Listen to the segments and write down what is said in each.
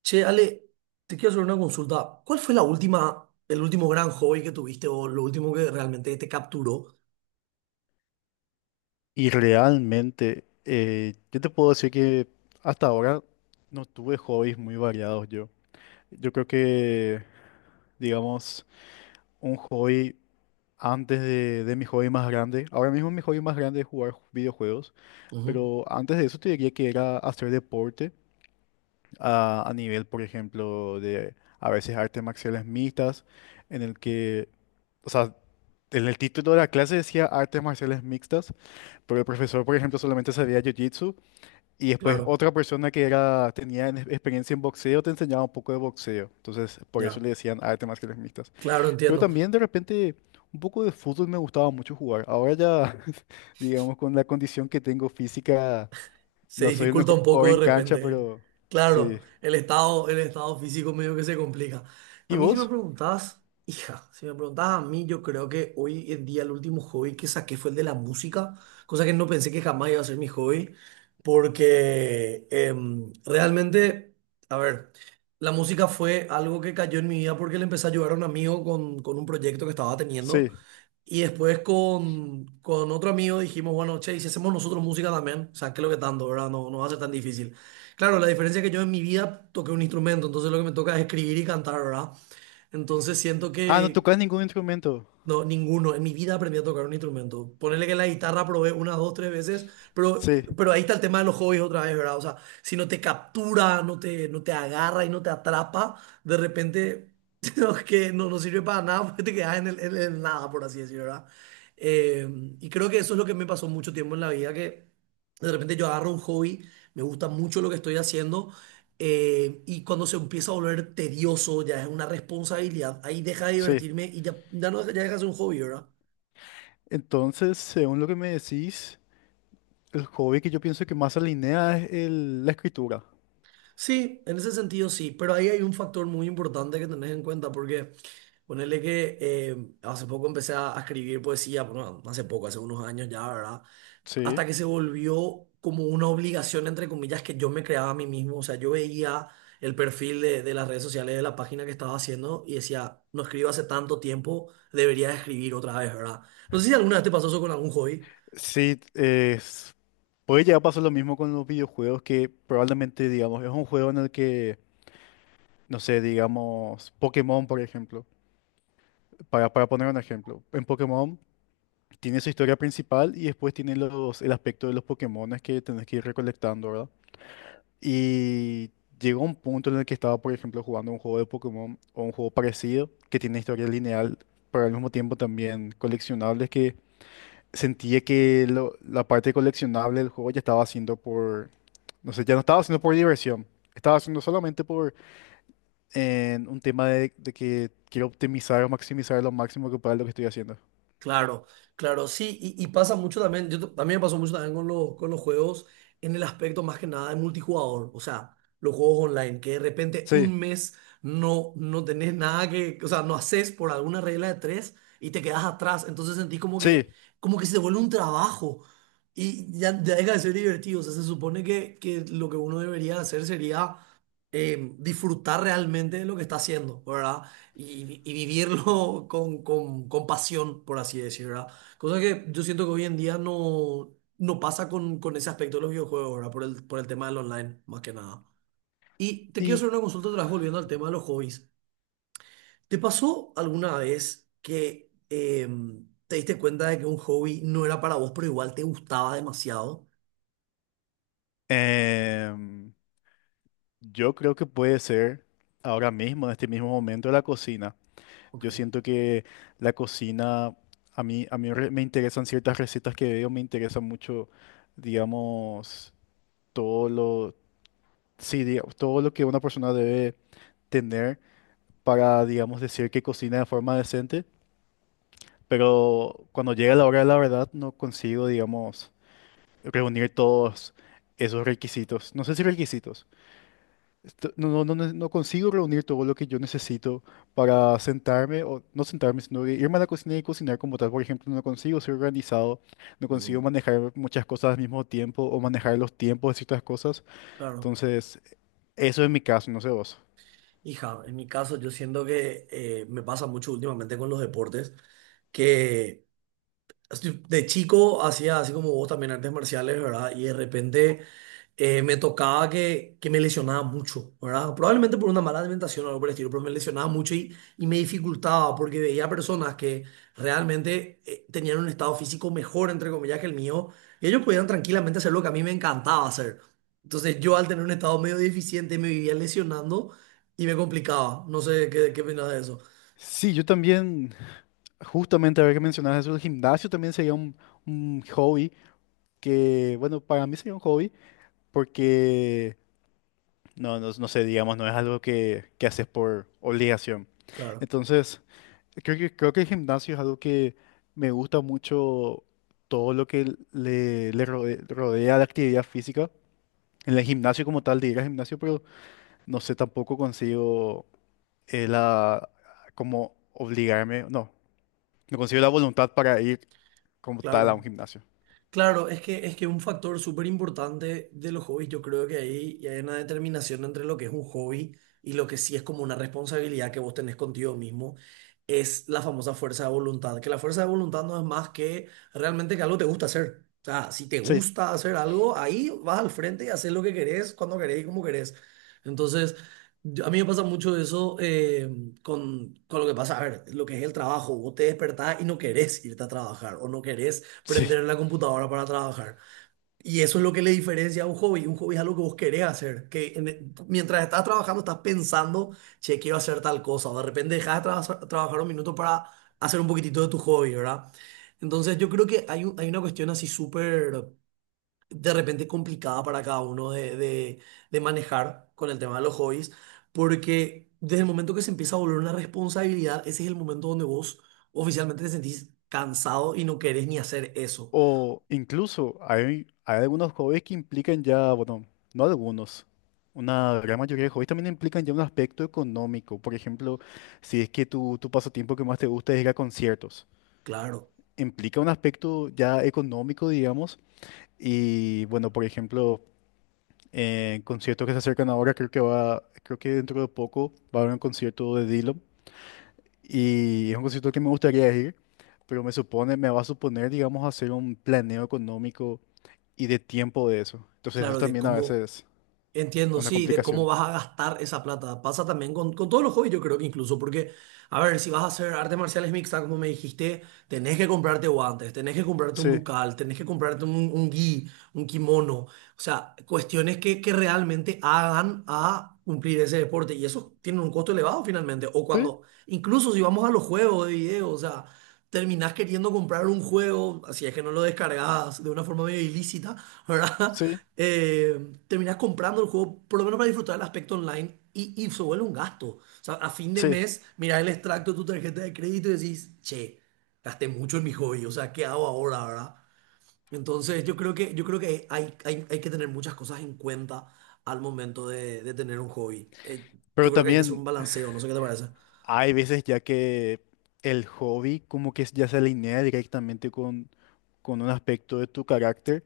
Che, Ale, te quiero hacer una consulta. ¿Cuál fue la última, el último gran hobby que tuviste o lo último que realmente te capturó? Y realmente, yo te puedo decir que hasta ahora no tuve hobbies muy variados yo. Yo creo que, digamos, un hobby antes de mi hobby más grande, ahora mismo mi hobby más grande es jugar videojuegos, Ujú, pero antes de eso te diría que era hacer deporte a nivel, por ejemplo, de a veces artes marciales mixtas, en el que, o sea, en el título de la clase decía artes marciales mixtas, pero el profesor, por ejemplo, solamente sabía jiu-jitsu. Y después claro, otra persona que era, tenía experiencia en boxeo te enseñaba un poco de boxeo. Entonces, por eso ya, le decían artes marciales mixtas. claro, Pero entiendo. también de repente un poco de fútbol me gustaba mucho jugar. Ahora ya, digamos, con la condición que tengo física, Se no soy el dificulta mejor un jugador poco de en cancha, repente. pero sí. Claro, el estado físico medio que se complica. A ¿Y mí si me vos? preguntás, hija, si me preguntás a mí, yo creo que hoy en día el último hobby que saqué fue el de la música, cosa que no pensé que jamás iba a ser mi hobby, porque realmente, a ver, la música fue algo que cayó en mi vida porque le empecé a ayudar a un amigo con un proyecto que estaba teniendo. Sí. Y después con otro amigo dijimos, bueno, che, ¿y si hacemos nosotros música también? O sea, ¿qué es lo que tanto, verdad? No va a ser tan difícil. Claro, la diferencia es que yo en mi vida toqué un instrumento, entonces lo que me toca es escribir y cantar, ¿verdad? Entonces siento Ah, no que, tocas ningún instrumento. no, ninguno. En mi vida aprendí a tocar un instrumento. Ponerle que la guitarra probé unas dos, tres veces, pero, Sí, pero ahí está el tema de los hobbies otra vez, ¿verdad? O sea, si no te captura, no te agarra y no te atrapa, de repente no, que no, no sirve para nada porque te quedas en en el nada, por así decirlo, ¿verdad? Eh, y creo que eso es lo que me pasó mucho tiempo en la vida, que de repente yo agarro un hobby, me gusta mucho lo que estoy haciendo y cuando se empieza a volver tedioso, ya es una responsabilidad, ahí deja de sí. divertirme y ya, ya no deja, ya deja de ser un hobby, ¿verdad? Entonces, según lo que me decís, el hobby que yo pienso que más alinea es la escritura. Sí, en ese sentido sí, pero ahí hay un factor muy importante que tenés en cuenta porque ponerle que hace poco empecé a escribir poesía, bueno, hace poco, hace unos años ya, ¿verdad? Sí. Hasta que se volvió como una obligación, entre comillas, que yo me creaba a mí mismo. O sea, yo veía el perfil de las redes sociales, de la página que estaba haciendo y decía, no escribo hace tanto tiempo, debería escribir otra vez, ¿verdad? No sé si alguna vez te pasó eso con algún hobby. Sí, es- Puede llegar a pasar lo mismo con los videojuegos que probablemente, digamos, es un juego en el que, no sé, digamos, Pokémon, por ejemplo, para poner un ejemplo, en Pokémon tiene su historia principal y después tiene los, el aspecto de los Pokémones que tenés que ir recolectando, ¿verdad? Y llegó un punto en el que estaba, por ejemplo, jugando un juego de Pokémon o un juego parecido que tiene historia lineal, pero al mismo tiempo también coleccionables que sentía que la parte coleccionable del juego ya estaba haciendo. No sé, ya no estaba haciendo por diversión. Estaba haciendo solamente por un tema de que quiero optimizar o maximizar lo máximo que pueda lo que estoy haciendo. Claro, claro, sí, y pasa mucho también, yo, también me pasó mucho también con los juegos en el aspecto más que nada de multijugador, o sea, los juegos online, que de repente un Sí, mes no tenés nada que, o sea, no haces por alguna regla de tres y te quedas atrás, entonces sentís sí. como que se te vuelve un trabajo y ya deja de ser divertido, o sea, se supone que lo que uno debería hacer sería disfrutar realmente de lo que está haciendo, ¿verdad? Y, y vivirlo con pasión, por así decirlo, ¿verdad? Cosa que yo siento que hoy en día no, no pasa con ese aspecto de los videojuegos, ¿verdad? Por el tema del online, más que nada. Y te quiero Y hacer una consulta otra vez volviendo al tema de los hobbies. ¿Te pasó alguna vez que te diste cuenta de que un hobby no era para vos, pero igual te gustaba demasiado? em, yo creo que puede ser ahora mismo, en este mismo momento, la cocina. Ok. Yo siento que la cocina, me interesan ciertas recetas que veo, me interesa mucho, digamos, todo lo, sí, todo lo que una persona debe tener para, digamos, decir que cocina de forma decente, pero cuando llega la hora de la verdad no consigo, digamos, reunir todos esos requisitos. No sé si requisitos. No consigo reunir todo lo que yo necesito para sentarme, o no sentarme, sino de irme a la cocina y cocinar como tal. Por ejemplo, no consigo ser organizado, no consigo Mm, manejar muchas cosas al mismo tiempo o manejar los tiempos de ciertas cosas. claro. Entonces, eso es mi caso, no sé vos. Hija, en mi caso yo siento que me pasa mucho últimamente con los deportes que así, de chico hacía así como vos también artes marciales, ¿verdad? Y de repente me tocaba que me lesionaba mucho, ¿verdad? Probablemente por una mala alimentación o algo por el estilo, pero me lesionaba mucho y me dificultaba porque veía personas que realmente tenían un estado físico mejor, entre comillas, que el mío, y ellos podían tranquilamente hacer lo que a mí me encantaba hacer. Entonces yo al tener un estado medio deficiente me vivía lesionando y me complicaba. No sé qué, qué opinas de eso. Sí, yo también. Justamente, a ver que mencionas eso, el gimnasio también sería un hobby que, bueno, para mí sería un hobby porque, no, no sé, digamos, no es algo que haces por obligación. Claro, Entonces, creo que el gimnasio es algo que me gusta mucho todo lo que le rodea, la actividad física. En el gimnasio como tal, de ir al gimnasio, pero no sé, tampoco consigo la, como obligarme, no, no consigo la voluntad para ir como tal a un claro. gimnasio. Claro, es que un factor súper importante de los hobbies, yo creo que ahí ya hay una determinación entre lo que es un hobby y lo que sí es como una responsabilidad que vos tenés contigo mismo, es la famosa fuerza de voluntad, que la fuerza de voluntad no es más que realmente que algo te gusta hacer. O sea, si te Sí. gusta hacer algo, ahí vas al frente y haces lo que querés, cuando querés y como querés. Entonces, a mí me pasa mucho eso con lo que pasa, a ver, lo que es el trabajo, vos te despertás y no querés irte a trabajar o no querés Sí. prender la computadora para trabajar. Y eso es lo que le diferencia a un hobby. Un hobby es algo que vos querés hacer, que mientras estás trabajando estás pensando, che, quiero hacer tal cosa. De repente dejas de trabajar un minuto para hacer un poquitito de tu hobby, ¿verdad? Entonces yo creo que hay una cuestión así súper, de repente complicada para cada uno de manejar con el tema de los hobbies, porque desde el momento que se empieza a volver una responsabilidad, ese es el momento donde vos oficialmente te sentís cansado y no querés ni hacer eso. O incluso hay, hay algunos hobbies que implican ya, bueno, no algunos, una gran mayoría de hobbies también implican ya un aspecto económico. Por ejemplo, si es que tu pasatiempo que más te gusta es ir a conciertos, Claro, implica un aspecto ya económico, digamos. Y bueno, por ejemplo, en conciertos que se acercan ahora, creo que va, creo que dentro de poco va a haber un concierto de Dylan. Y es un concierto que me gustaría ir, pero me supone, me va a suponer, digamos, hacer un planeo económico y de tiempo de eso. Entonces eso claro, de también a cómo, veces es entiendo, una sí, de cómo complicación. vas a gastar esa plata. Pasa también con todos los hobbies, yo creo que incluso, porque, a ver, si vas a hacer artes marciales mixtas, como me dijiste, tenés que comprarte guantes, tenés que comprarte un Sí, bucal, tenés que comprarte un gi, un kimono, o sea, cuestiones que realmente hagan a cumplir ese deporte. Y eso tiene un costo elevado finalmente. O sí, cuando, incluso si vamos a los juegos de video, o sea... terminás queriendo comprar un juego, así es que no lo descargas de una forma medio ilícita, ¿verdad? sí, Terminás comprando el juego, por lo menos para disfrutar el aspecto online, y se vuelve un gasto. O sea, a fin de sí. mes, mirás el extracto de tu tarjeta de crédito y decís, che, gasté mucho en mi hobby, o sea, ¿qué hago ahora, verdad? Entonces, yo creo que hay que tener muchas cosas en cuenta al momento de tener un hobby. Yo Pero creo que hay que hacer un también balanceo, no sé qué te parece. hay veces ya que el hobby como que ya se alinea directamente con un aspecto de tu carácter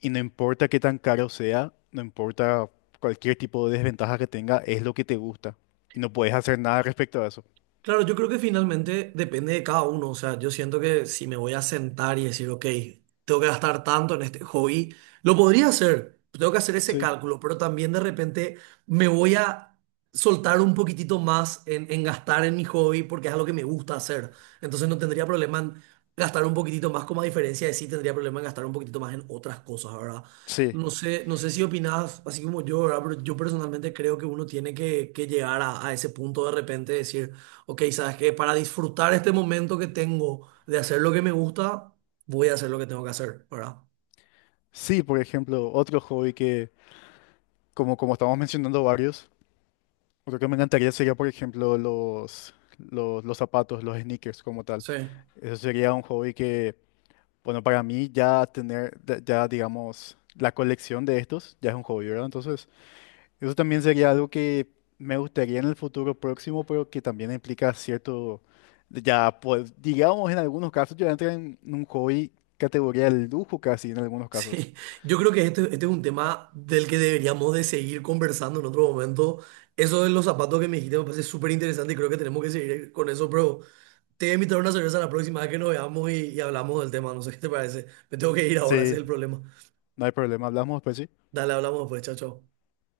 y no importa qué tan caro sea, no importa cualquier tipo de desventaja que tenga, es lo que te gusta y no puedes hacer nada respecto a eso. Claro, yo creo que finalmente depende de cada uno. O sea, yo siento que si me voy a sentar y decir, ok, tengo que gastar tanto en este hobby, lo podría hacer. Tengo que hacer ese Sí, cálculo, pero también de repente me voy a soltar un poquitito más en gastar en mi hobby porque es algo que me gusta hacer. Entonces no tendría problema en gastar un poquitito más, como a diferencia de sí tendría problema en gastar un poquitito más en otras cosas, ¿verdad? sí. No sé, no sé si opinas así como yo, ¿verdad? Pero yo personalmente creo que uno tiene que llegar a ese punto de repente de decir. Ok, sabes que para disfrutar este momento que tengo de hacer lo que me gusta, voy a hacer lo que tengo que hacer, ¿verdad? Sí, por ejemplo, otro hobby que, como, como estamos mencionando varios, otro que me encantaría sería, por ejemplo, los zapatos, los sneakers como tal. Sí. Eso sería un hobby que, bueno, para mí ya tener, ya digamos, la colección de estos ya es un hobby, ¿verdad? Entonces, eso también sería algo que me gustaría en el futuro próximo, pero que también implica cierto, ya, pues, digamos, en algunos casos ya entra en un hobby categoría de lujo casi, en algunos casos. Sí, yo creo que este es un tema del que deberíamos de seguir conversando en otro momento. Eso de los zapatos que me dijiste me parece súper interesante y creo que tenemos que seguir con eso, pero te voy a invitar a una cerveza la próxima vez que nos veamos y hablamos del tema. No sé qué te parece. Me tengo que ir ahora, ese Sí, es el problema. no hay problema, hablamos después, ¿sí? Dale, hablamos después, chao, chao.